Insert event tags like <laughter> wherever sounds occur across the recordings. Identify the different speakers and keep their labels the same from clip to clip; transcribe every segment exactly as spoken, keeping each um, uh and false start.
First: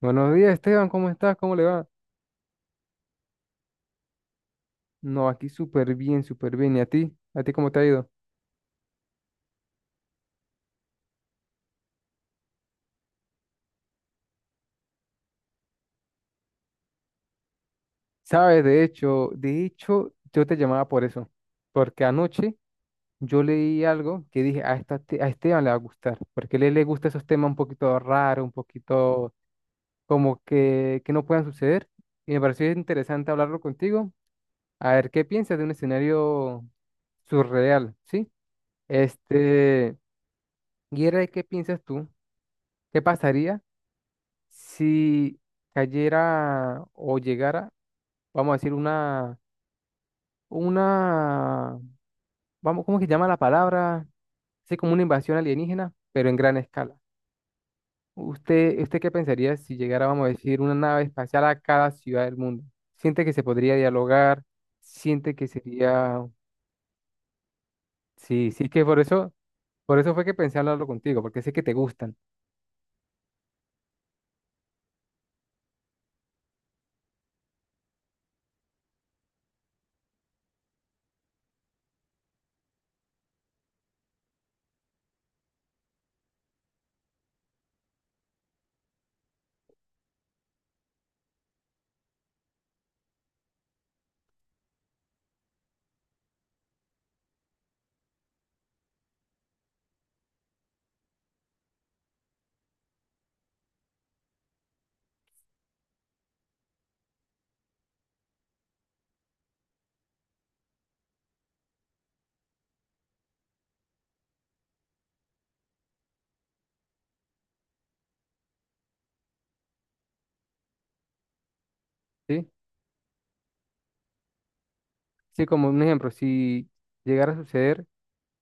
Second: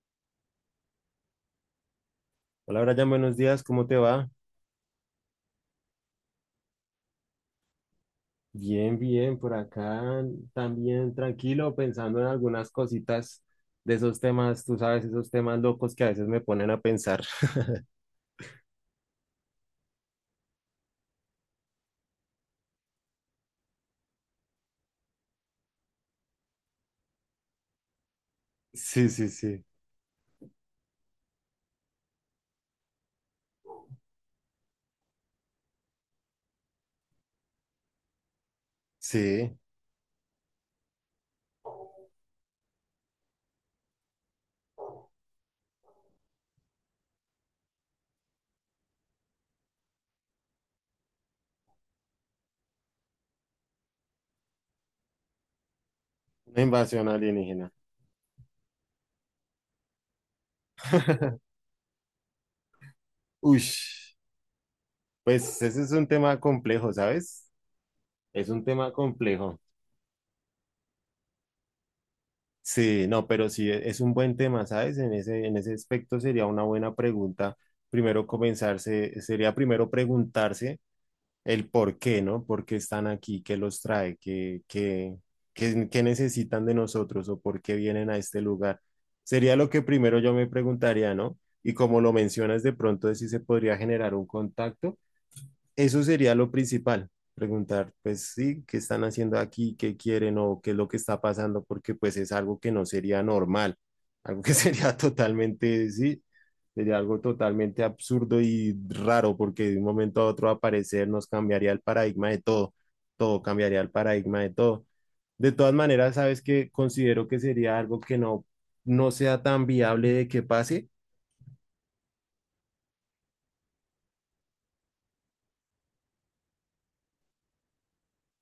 Speaker 1: Buenos días, Esteban, ¿cómo estás? ¿Cómo le va?
Speaker 2: Hola, Brian, buenos días, ¿cómo te va?
Speaker 1: No, aquí súper bien, súper bien. ¿Y a ti? ¿A ti cómo te ha ido?
Speaker 2: Bien, bien, por acá también tranquilo, pensando en algunas cositas de esos temas, tú sabes, esos temas locos que a veces me ponen a pensar. <laughs>
Speaker 1: Sabes, de hecho, de hecho, yo te llamaba por eso, porque anoche yo leí algo que dije, a, esta, te- a Esteban le va a gustar, porque a él le gusta esos temas un poquito raros, un
Speaker 2: Sí, sí,
Speaker 1: poquito
Speaker 2: sí,
Speaker 1: como que, que no puedan suceder, y me pareció interesante hablarlo contigo, a ver qué piensas de un escenario surreal, ¿sí?
Speaker 2: sí,
Speaker 1: Este, y era de qué piensas tú, qué pasaría si cayera o llegara, vamos a decir, una, una, vamos, ¿cómo que llama la palabra? Sí, como una invasión alienígena, pero en gran
Speaker 2: una
Speaker 1: escala.
Speaker 2: invasión alienígena.
Speaker 1: ¿Usted, usted qué pensaría si llegara, vamos a decir, una nave espacial
Speaker 2: <laughs>
Speaker 1: a cada ciudad del mundo? ¿Siente que se
Speaker 2: Uy,
Speaker 1: podría dialogar? ¿Siente que
Speaker 2: pues ese es un
Speaker 1: sería...
Speaker 2: tema complejo, ¿sabes? Es
Speaker 1: Sí,
Speaker 2: un
Speaker 1: sí, que
Speaker 2: tema
Speaker 1: por eso,
Speaker 2: complejo.
Speaker 1: por eso fue que pensé hablarlo contigo, porque sé que te gustan,
Speaker 2: Sí, no, pero sí e- es un buen tema, ¿sabes? En ese, en ese aspecto sería una buena pregunta. Primero comenzarse, sería primero preguntarse el por qué, ¿no? ¿Por qué están aquí? ¿Qué los trae? ¿Qué, qué, qué, qué necesitan de nosotros o por qué vienen a este lugar? Sería lo que primero yo me preguntaría, ¿no? Y como lo mencionas, de pronto de si se podría generar un contacto, eso sería lo principal, preguntar, pues sí, qué están haciendo aquí, qué quieren o qué es lo que está pasando, porque pues es algo que no sería normal, algo que <laughs> sería totalmente, sí, sería algo totalmente absurdo y raro, porque de un momento a otro aparecer nos cambiaría el paradigma de todo, todo cambiaría el paradigma de todo. De todas maneras, sabes que considero que sería algo que no, no sea tan viable de que pase.
Speaker 1: ¿sí? Sí, como un ejemplo, si llegara a suceder,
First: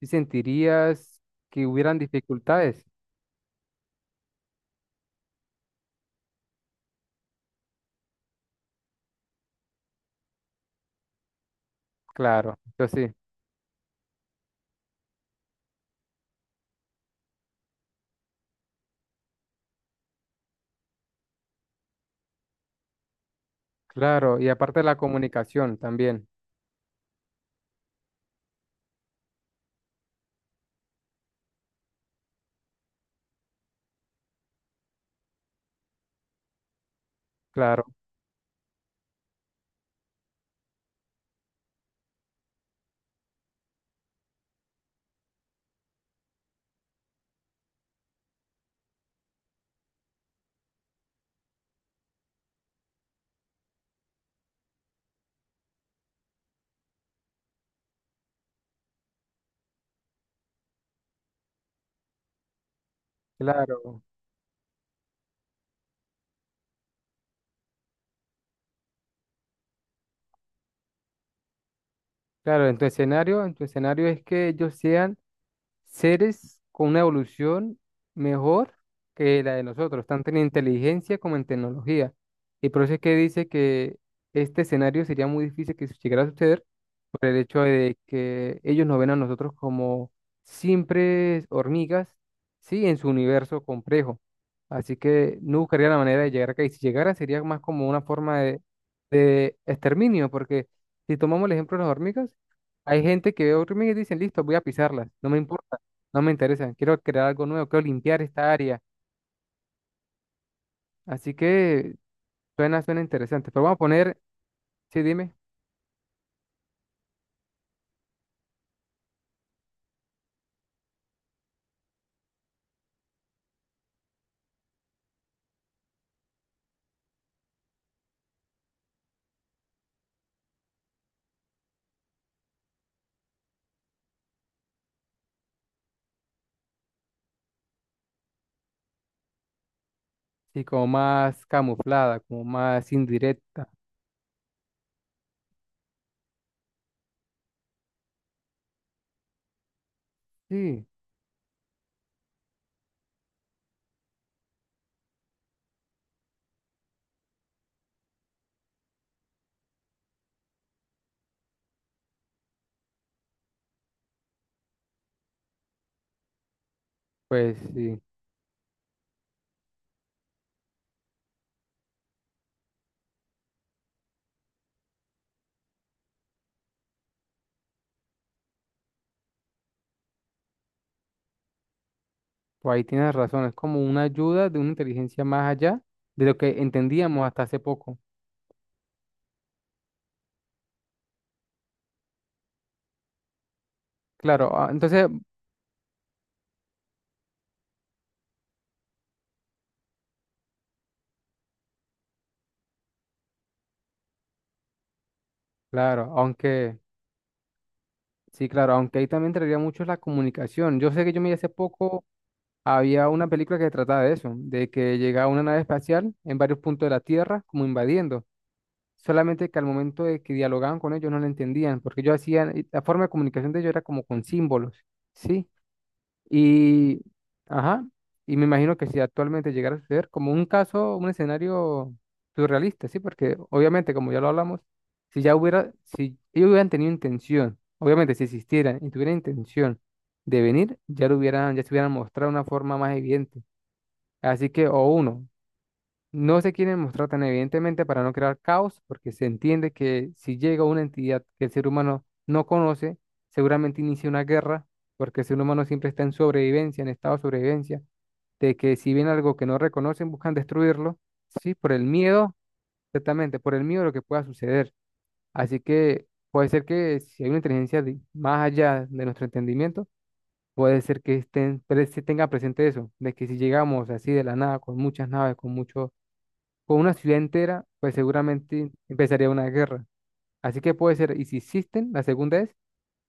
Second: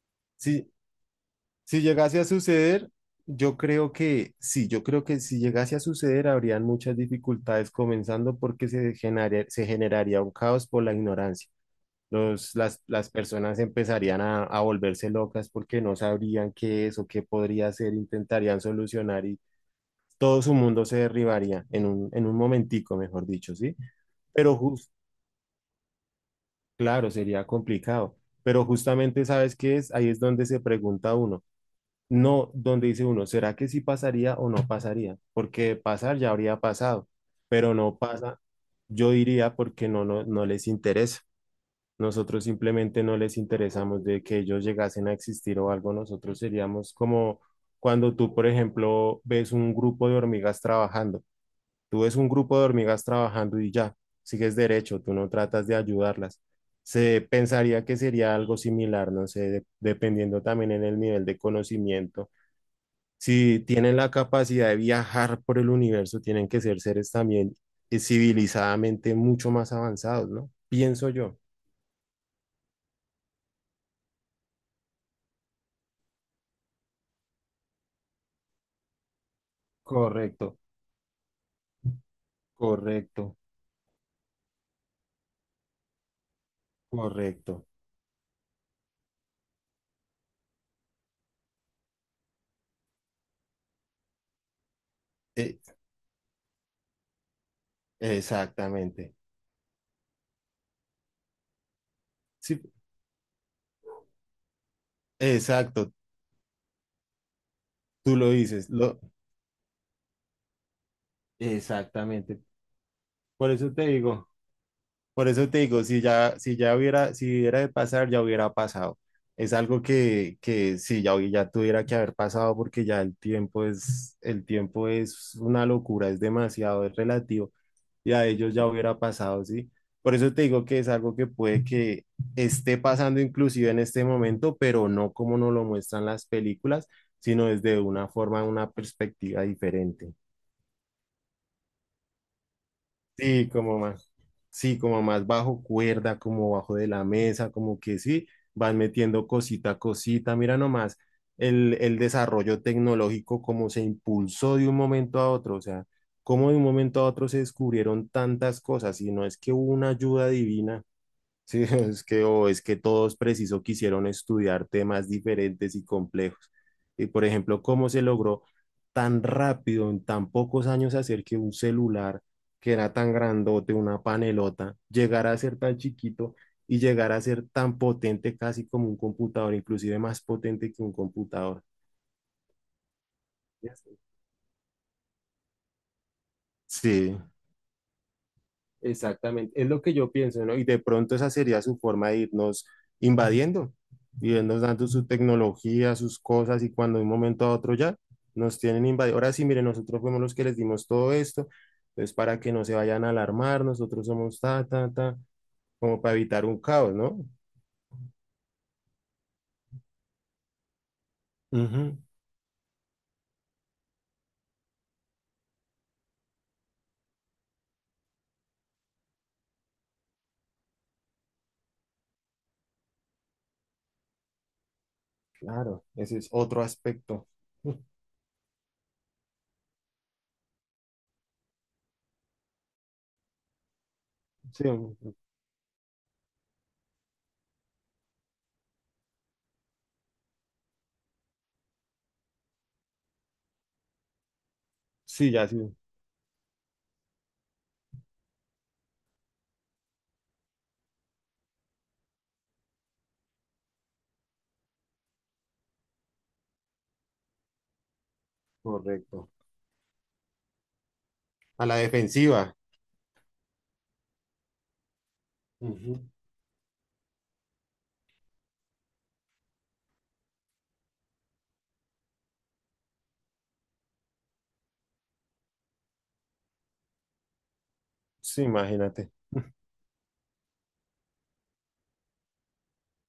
Speaker 1: ¿sí
Speaker 2: Sí,
Speaker 1: sentirías que
Speaker 2: si
Speaker 1: hubieran
Speaker 2: llegase a
Speaker 1: dificultades?
Speaker 2: suceder, yo creo que sí, yo creo que si llegase a suceder habrían muchas dificultades, comenzando porque se generaría, se generaría un caos por la ignorancia. Los,
Speaker 1: Claro,
Speaker 2: las,
Speaker 1: eso
Speaker 2: las
Speaker 1: sí,
Speaker 2: personas empezarían a, a volverse locas porque no sabrían qué es o qué podría ser, intentarían solucionar y todo su mundo se derribaría en un, en un momentico, mejor dicho, ¿sí?
Speaker 1: claro, y
Speaker 2: Pero
Speaker 1: aparte
Speaker 2: justo,
Speaker 1: la comunicación también,
Speaker 2: claro, sería complicado, pero justamente, ¿sabes qué es? Ahí es donde se pregunta uno. No, donde dice uno, ¿será que sí pasaría o no pasaría? Porque pasar ya habría pasado, pero
Speaker 1: claro,
Speaker 2: no pasa, yo diría porque no, no, no les interesa. Nosotros simplemente no les interesamos de que ellos llegasen a existir o algo. Nosotros seríamos como cuando tú, por ejemplo, ves un grupo de hormigas trabajando. Tú ves un grupo de hormigas trabajando y ya, sigues derecho, tú no tratas de ayudarlas. Se pensaría que sería algo similar, no sé, de- dependiendo también en el nivel de conocimiento, si tienen
Speaker 1: claro,
Speaker 2: la capacidad de viajar por el universo, tienen que ser seres también eh, civilizadamente mucho más avanzados, ¿no? Pienso yo.
Speaker 1: claro, en tu escenario, en tu escenario es que ellos sean seres con una evolución mejor que la de nosotros, tanto en
Speaker 2: Correcto,
Speaker 1: inteligencia como en tecnología. Y por eso es que
Speaker 2: correcto.
Speaker 1: dice que este escenario sería muy difícil que llegara a suceder por el hecho
Speaker 2: Correcto.
Speaker 1: de que ellos nos ven a nosotros como simples hormigas, sí, en su universo complejo. Así que no
Speaker 2: Eh,
Speaker 1: buscaría la manera de llegar acá. Y si llegara sería más como una forma de,
Speaker 2: exactamente.
Speaker 1: de exterminio, porque si tomamos el ejemplo de las hormigas,
Speaker 2: Sí,
Speaker 1: hay gente que ve hormigas y dicen, listo, voy a pisarlas, no me importa.
Speaker 2: exacto.
Speaker 1: No me interesa, quiero crear algo nuevo, quiero
Speaker 2: Tú
Speaker 1: limpiar
Speaker 2: lo
Speaker 1: esta
Speaker 2: dices.
Speaker 1: área.
Speaker 2: Lo,
Speaker 1: Así que
Speaker 2: exactamente.
Speaker 1: suena, suena interesante.
Speaker 2: Por
Speaker 1: Pero
Speaker 2: eso
Speaker 1: vamos a
Speaker 2: te
Speaker 1: poner,
Speaker 2: digo.
Speaker 1: sí,
Speaker 2: Por
Speaker 1: dime,
Speaker 2: eso te digo, si ya, si ya hubiera, si hubiera de pasar, ya hubiera pasado. Es algo que, que sí, ya, hubi- ya tuviera que haber pasado porque ya el tiempo es, el tiempo es una locura, es demasiado, es relativo y a ellos ya hubiera pasado, ¿sí? Por eso te digo que es algo que puede que esté pasando inclusive en este momento, pero no como nos lo muestran las películas, sino desde una forma, una perspectiva diferente.
Speaker 1: sí, como más camuflada, como más
Speaker 2: Sí,
Speaker 1: indirecta.
Speaker 2: como más, sí, como más bajo cuerda, como bajo de la mesa, como que sí, van metiendo cosita a cosita. Mira
Speaker 1: Sí,
Speaker 2: nomás el, el desarrollo tecnológico, como se impulsó de un momento a otro, o sea, como de un momento a otro se descubrieron tantas cosas, y no es que hubo una ayuda divina. Sí, <laughs> es que, o es que todos preciso quisieron estudiar temas diferentes y complejos. Y por
Speaker 1: pues
Speaker 2: ejemplo, cómo
Speaker 1: sí,
Speaker 2: se logró tan rápido, en tan pocos años, hacer que un celular que era tan grandote, una panelota, llegara a ser tan chiquito y llegara a ser tan potente casi como un computador, inclusive más potente que un computador.
Speaker 1: pues ahí tienes razón, es como
Speaker 2: Sí.
Speaker 1: una ayuda de una inteligencia más allá de lo que
Speaker 2: Sí.
Speaker 1: entendíamos hasta hace poco.
Speaker 2: Exactamente, es lo que yo pienso, ¿no? Y de pronto esa sería su forma de irnos invadiendo,
Speaker 1: Claro,
Speaker 2: irnos
Speaker 1: ah,
Speaker 2: dando su
Speaker 1: entonces,
Speaker 2: tecnología, sus cosas, y cuando de un momento a otro ya nos tienen invadido. Ahora sí, miren, nosotros fuimos los que les dimos todo esto, entonces para que no se vayan a alarmar, nosotros somos ta, ta, ta, como
Speaker 1: claro,
Speaker 2: para evitar un
Speaker 1: aunque,
Speaker 2: caos, ¿no?
Speaker 1: sí, claro, aunque ahí también traería mucho la comunicación. Yo sé que yo me hace
Speaker 2: Ujú.
Speaker 1: poco, había una película que trataba de eso, de que llegaba una nave espacial en varios puntos de la Tierra, como invadiendo. Solamente que al momento de que dialogaban con ellos no lo entendían, porque ellos hacían, y la forma de comunicación de ellos era como con símbolos, ¿sí?
Speaker 2: Claro, ese es otro
Speaker 1: Y,
Speaker 2: aspecto.
Speaker 1: ajá,
Speaker 2: <laughs>
Speaker 1: y me imagino que si actualmente llegara a suceder como un caso, un escenario surrealista, ¿sí? Porque obviamente, como ya lo hablamos,
Speaker 2: Sí,
Speaker 1: si ya hubiera, si ellos hubieran tenido intención, obviamente si existieran y tuvieran intención de venir, ya lo hubieran, ya se hubieran mostrado de una forma más evidente. Así que, o uno,
Speaker 2: sí, ya sí,
Speaker 1: no se quieren mostrar tan evidentemente para no crear caos, porque se entiende que si llega una entidad que el ser humano no conoce, seguramente inicia una guerra, porque el ser humano siempre está en sobrevivencia, en estado de sobrevivencia, de que si viene
Speaker 2: correcto.
Speaker 1: algo que no reconocen, buscan destruirlo, sí,
Speaker 2: A
Speaker 1: por
Speaker 2: la
Speaker 1: el miedo,
Speaker 2: defensiva.
Speaker 1: exactamente, por el miedo a lo que pueda suceder. Así
Speaker 2: Ujú.
Speaker 1: que puede ser que si hay una inteligencia di- más allá de nuestro entendimiento, puede ser que estén, pre- se tenga presente eso, de que si llegamos así de la nada, con muchas naves, con muchos con una ciudad entera, pues
Speaker 2: Sí,
Speaker 1: seguramente
Speaker 2: imagínate.
Speaker 1: empezaría una guerra. Así que puede ser, y si existen, la segunda es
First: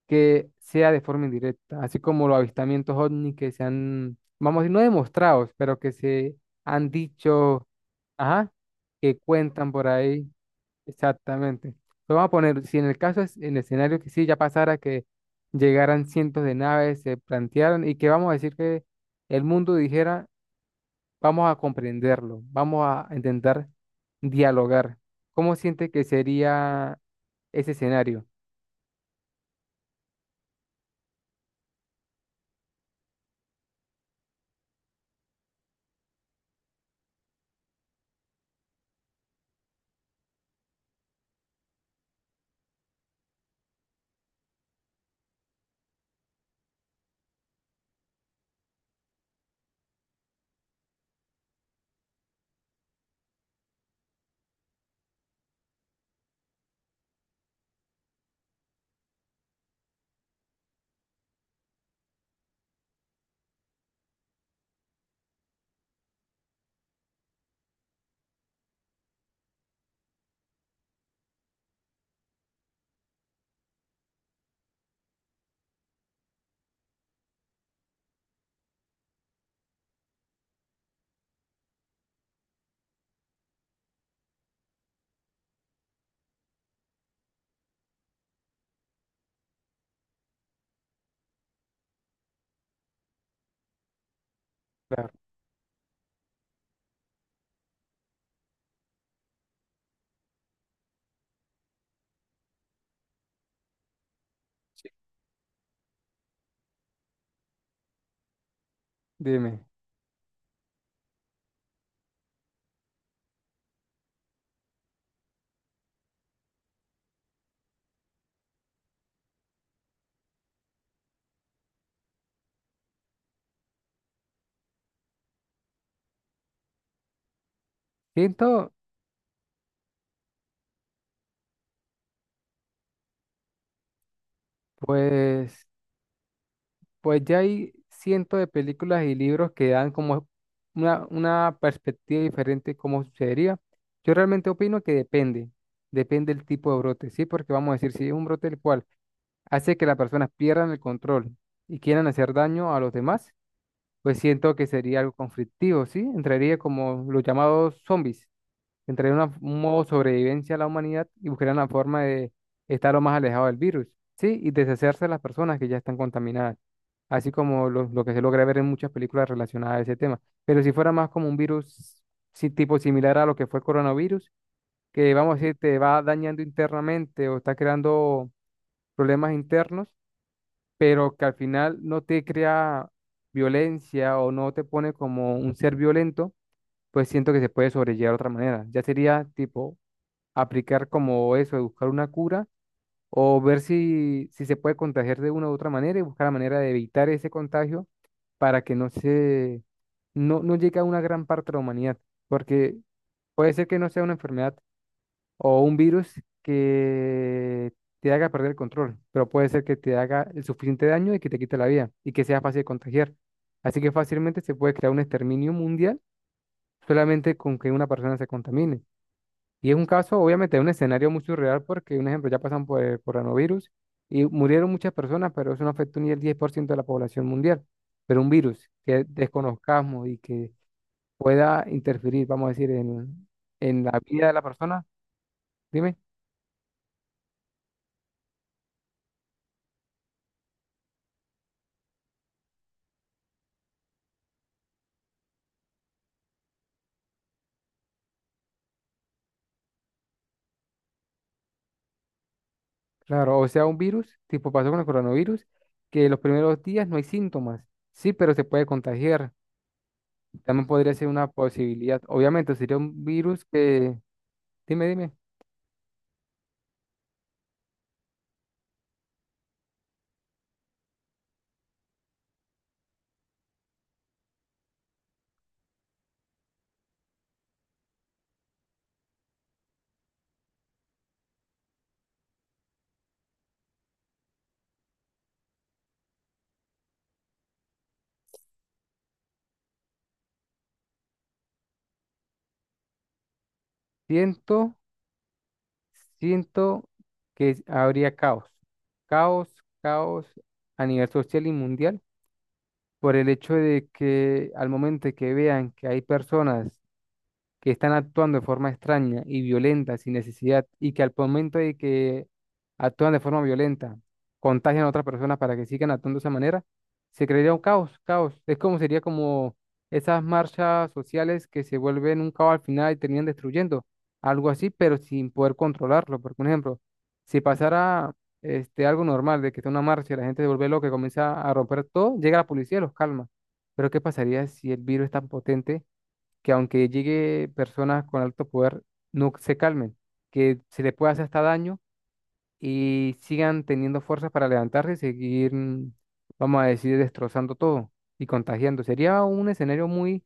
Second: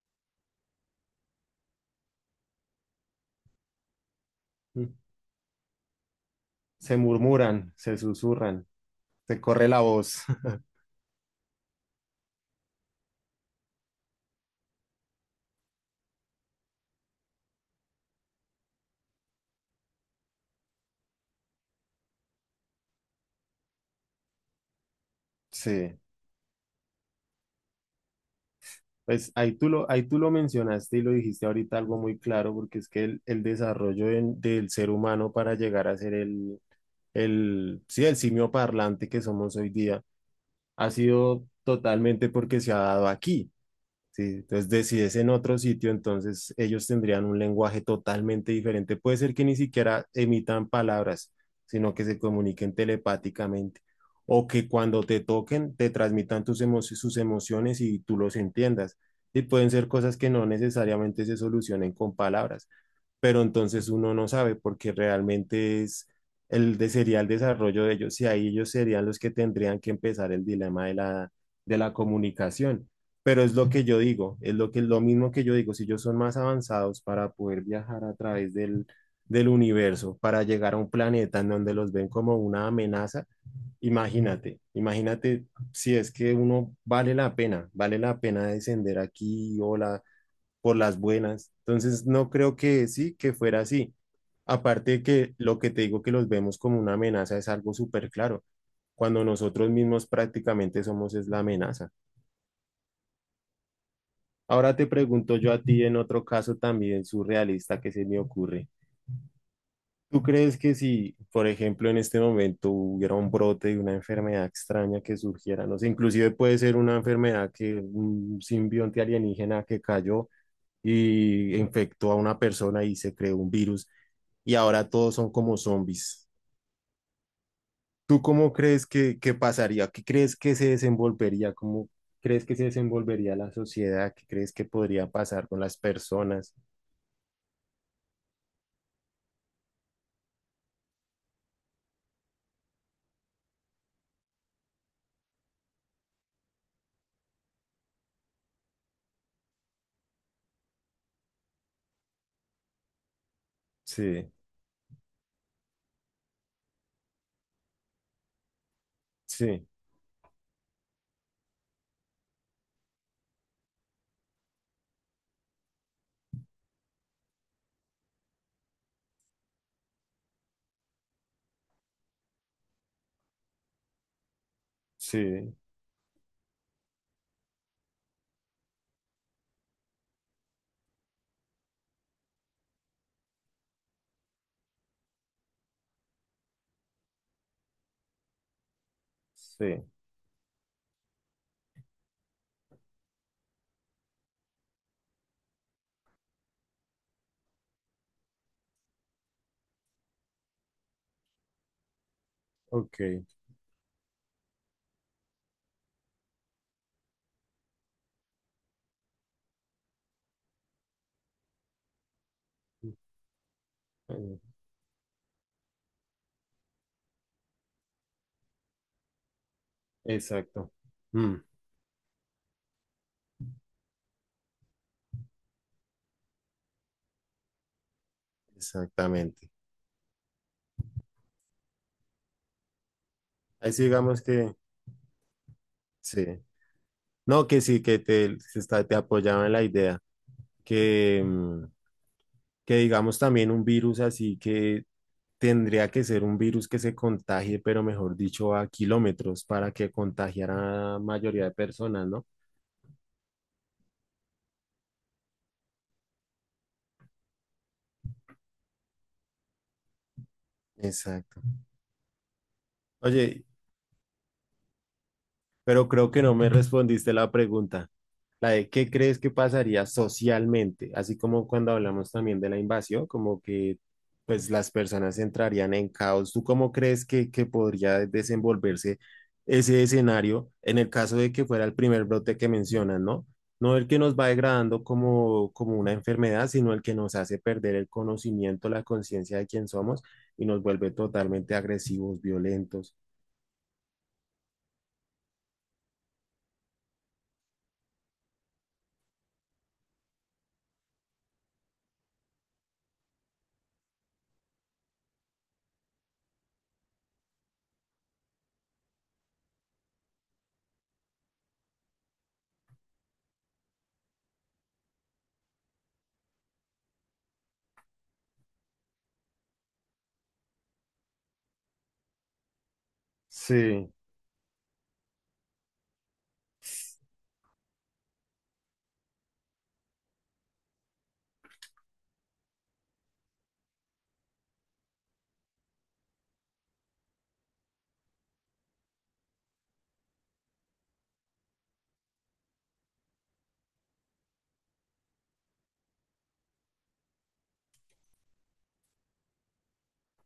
Speaker 1: que sea de forma indirecta, así como los avistamientos ovni que se han, vamos a decir, no
Speaker 2: <laughs>
Speaker 1: demostrados, pero que se han
Speaker 2: Se
Speaker 1: dicho,
Speaker 2: murmuran, se
Speaker 1: ajá,
Speaker 2: susurran,
Speaker 1: que
Speaker 2: se corre
Speaker 1: cuentan
Speaker 2: la
Speaker 1: por
Speaker 2: voz.
Speaker 1: ahí,
Speaker 2: <laughs>
Speaker 1: exactamente. Lo vamos a poner, si en el caso es, en el escenario que sí ya pasara, que llegaran cientos de naves, se plantearan, y que vamos a decir que el mundo dijera, vamos a comprenderlo, vamos a intentar dialogar. ¿Cómo siente
Speaker 2: Sí,
Speaker 1: que sería ese escenario?
Speaker 2: pues ahí tú lo, ahí tú lo mencionaste y lo dijiste ahorita algo muy claro, porque es que el, el desarrollo en- del ser humano para llegar a ser el, el, sí, el simio parlante que somos hoy día ha sido totalmente porque se ha dado aquí. Sí, entonces de- si es en otro sitio, entonces ellos tendrían un lenguaje totalmente diferente. Puede ser que ni siquiera emitan palabras, sino que se comuniquen telepáticamente o que cuando te toquen te transmitan tus emo- sus emociones y tú los entiendas. Y pueden ser cosas que no necesariamente se solucionen con palabras, pero entonces uno no sabe porque realmente es el de, sería el desarrollo de ellos y ahí ellos serían los que tendrían que empezar el dilema de la, de la comunicación. Pero es lo que yo digo, es lo que lo mismo que yo digo, si ellos son más avanzados para poder viajar a través del, del universo, para llegar a un planeta en donde los ven como una amenaza, imagínate, imagínate si es que uno vale la pena, vale la pena descender aquí, hola, por las buenas. Entonces, no creo que sí, que fuera así. Aparte de
Speaker 1: Claro,
Speaker 2: que lo que te digo que los vemos como una amenaza es algo súper claro, cuando nosotros mismos prácticamente somos es la amenaza. Ahora te
Speaker 1: sí.
Speaker 2: pregunto yo a ti en otro caso también surrealista que se me ocurre.
Speaker 1: Dime.
Speaker 2: ¿Tú crees que si, por ejemplo, en este momento hubiera un brote de una enfermedad extraña que surgiera, no sé, inclusive puede ser una enfermedad que un simbionte alienígena que cayó y infectó a una persona y se creó un virus, y ahora todos son como zombies? ¿Tú cómo
Speaker 1: Siento,
Speaker 2: crees que, que pasaría? ¿Qué crees que se desenvolvería? ¿Cómo crees que se desenvolvería la sociedad? ¿Qué crees que podría pasar con
Speaker 1: pues,
Speaker 2: las personas?
Speaker 1: pues ya hay cientos de películas y libros que dan como una, una perspectiva diferente de cómo sucedería. Yo realmente opino que depende, depende del tipo de brote, ¿sí? Porque vamos a decir, si es un brote el cual hace que las personas pierdan el control y quieran hacer daño a los demás, pues
Speaker 2: Sí,
Speaker 1: siento que sería algo conflictivo, ¿sí? Entraría como los llamados zombies, entraría una- un
Speaker 2: sí,
Speaker 1: modo sobrevivencia a la humanidad y buscarían la forma de estar lo más alejado del virus, ¿sí? Y deshacerse de las personas que ya están contaminadas, así como lo, lo que se logra ver en muchas películas relacionadas a ese tema. Pero si fuera más como un virus, sí, tipo similar a lo que fue el coronavirus, que vamos a
Speaker 2: sí,
Speaker 1: decir, te va dañando internamente o está creando problemas internos pero que al final no te crea violencia o no te pone como un ser violento, pues siento que se puede sobrellevar de otra manera. Ya sería tipo
Speaker 2: sí.
Speaker 1: aplicar como eso de buscar una cura o ver si, si se puede contagiar de una u otra manera y buscar la manera de evitar ese contagio para que no se, no, no llegue a una gran parte de la humanidad, porque
Speaker 2: Ok. Eh,
Speaker 1: puede ser que no sea una enfermedad o un virus que te haga perder el control, pero puede ser que te haga el suficiente daño y que te quite la vida y que sea fácil de contagiar. Así que fácilmente se puede crear un exterminio mundial solamente con que una persona se contamine. Y es un caso, obviamente, un
Speaker 2: exacto.
Speaker 1: escenario muy
Speaker 2: Mm,
Speaker 1: surreal porque, un ejemplo, ya pasan por el coronavirus y murieron muchas personas, pero eso no afectó ni el diez por ciento de la población mundial. Pero un virus que
Speaker 2: exactamente.
Speaker 1: desconozcamos y que pueda interferir, vamos a decir, en,
Speaker 2: Así
Speaker 1: en la
Speaker 2: digamos
Speaker 1: vida de la
Speaker 2: que
Speaker 1: persona, dime.
Speaker 2: sí. No, que sí, que te, se está, te apoyaba en la idea que, mm, que digamos también un virus así que tendría que ser un virus que se contagie, pero mejor dicho, a kilómetros para que contagiara a la mayoría de personas, ¿no?
Speaker 1: Claro, o sea, un virus, tipo pasó con el coronavirus, que los primeros días no hay síntomas. Sí, pero se puede contagiar. También podría ser una
Speaker 2: Exacto.
Speaker 1: posibilidad. Obviamente, sería un
Speaker 2: Oye,
Speaker 1: virus que, dime, dime,
Speaker 2: pero creo que no me respondiste la pregunta, la de qué crees que pasaría socialmente, así como cuando hablamos también de la invasión, como que pues las personas entrarían en caos. ¿Tú cómo crees que, que podría desenvolverse ese escenario en el caso de que fuera el primer brote que mencionas, ¿no? No el que nos va degradando como, como una enfermedad, sino el que nos hace perder el conocimiento, la conciencia de quién somos y nos vuelve totalmente agresivos, violentos.
Speaker 1: siento, siento que habría caos. Caos, caos a nivel social y mundial por el hecho de que al momento de que vean que hay personas que están actuando de forma extraña y violenta sin necesidad y que al momento de que actúan de forma violenta, contagian a otras personas para que sigan actuando de esa manera, se crearía un caos, caos. Es como sería como esas marchas sociales que se vuelven un caos al final y terminan destruyendo,
Speaker 2: Sí,
Speaker 1: algo así, pero sin poder controlarlo. Porque, por ejemplo, si pasara este, algo normal de que está una marcha y la gente se vuelve loca y comienza a romper todo, llega la policía y los calma. Pero ¿qué pasaría si el virus es tan potente que aunque llegue personas con alto poder, no se calmen, que se les pueda hacer hasta daño y sigan teniendo fuerzas para levantarse y seguir, mm, vamos a decir, destrozando todo y contagiando? Sería un escenario muy,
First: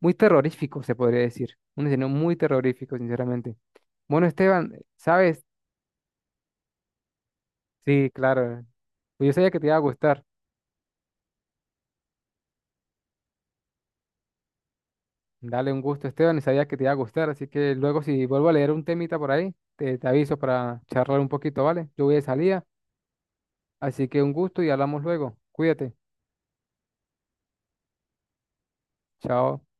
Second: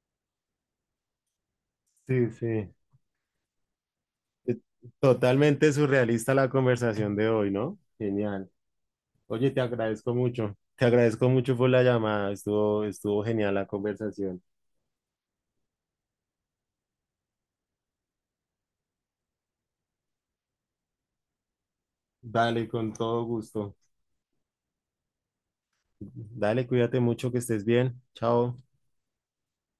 Speaker 1: muy terrorífico, se podría decir. Un escenario
Speaker 2: sí,
Speaker 1: muy
Speaker 2: sí.
Speaker 1: terrorífico, sinceramente. Bueno,
Speaker 2: Eh,
Speaker 1: Esteban, ¿sabes?
Speaker 2: totalmente surrealista la conversación de hoy, ¿no?
Speaker 1: Sí,
Speaker 2: Genial.
Speaker 1: claro. Pues yo sabía
Speaker 2: Oye,
Speaker 1: que
Speaker 2: te
Speaker 1: te iba a
Speaker 2: agradezco
Speaker 1: gustar.
Speaker 2: mucho. Te agradezco mucho por la llamada. Estuvo, estuvo genial la conversación.
Speaker 1: Dale un gusto, Esteban, y sabía que te iba a gustar. Así que luego, si vuelvo a leer un temita por ahí, te, te aviso para charlar un poquito, ¿vale? Yo voy de salida.
Speaker 2: Dale, con todo gusto.
Speaker 1: Así que un gusto y hablamos luego. Cuídate.
Speaker 2: Dale, cuídate mucho, que estés bien. Chao.
Speaker 1: Chao.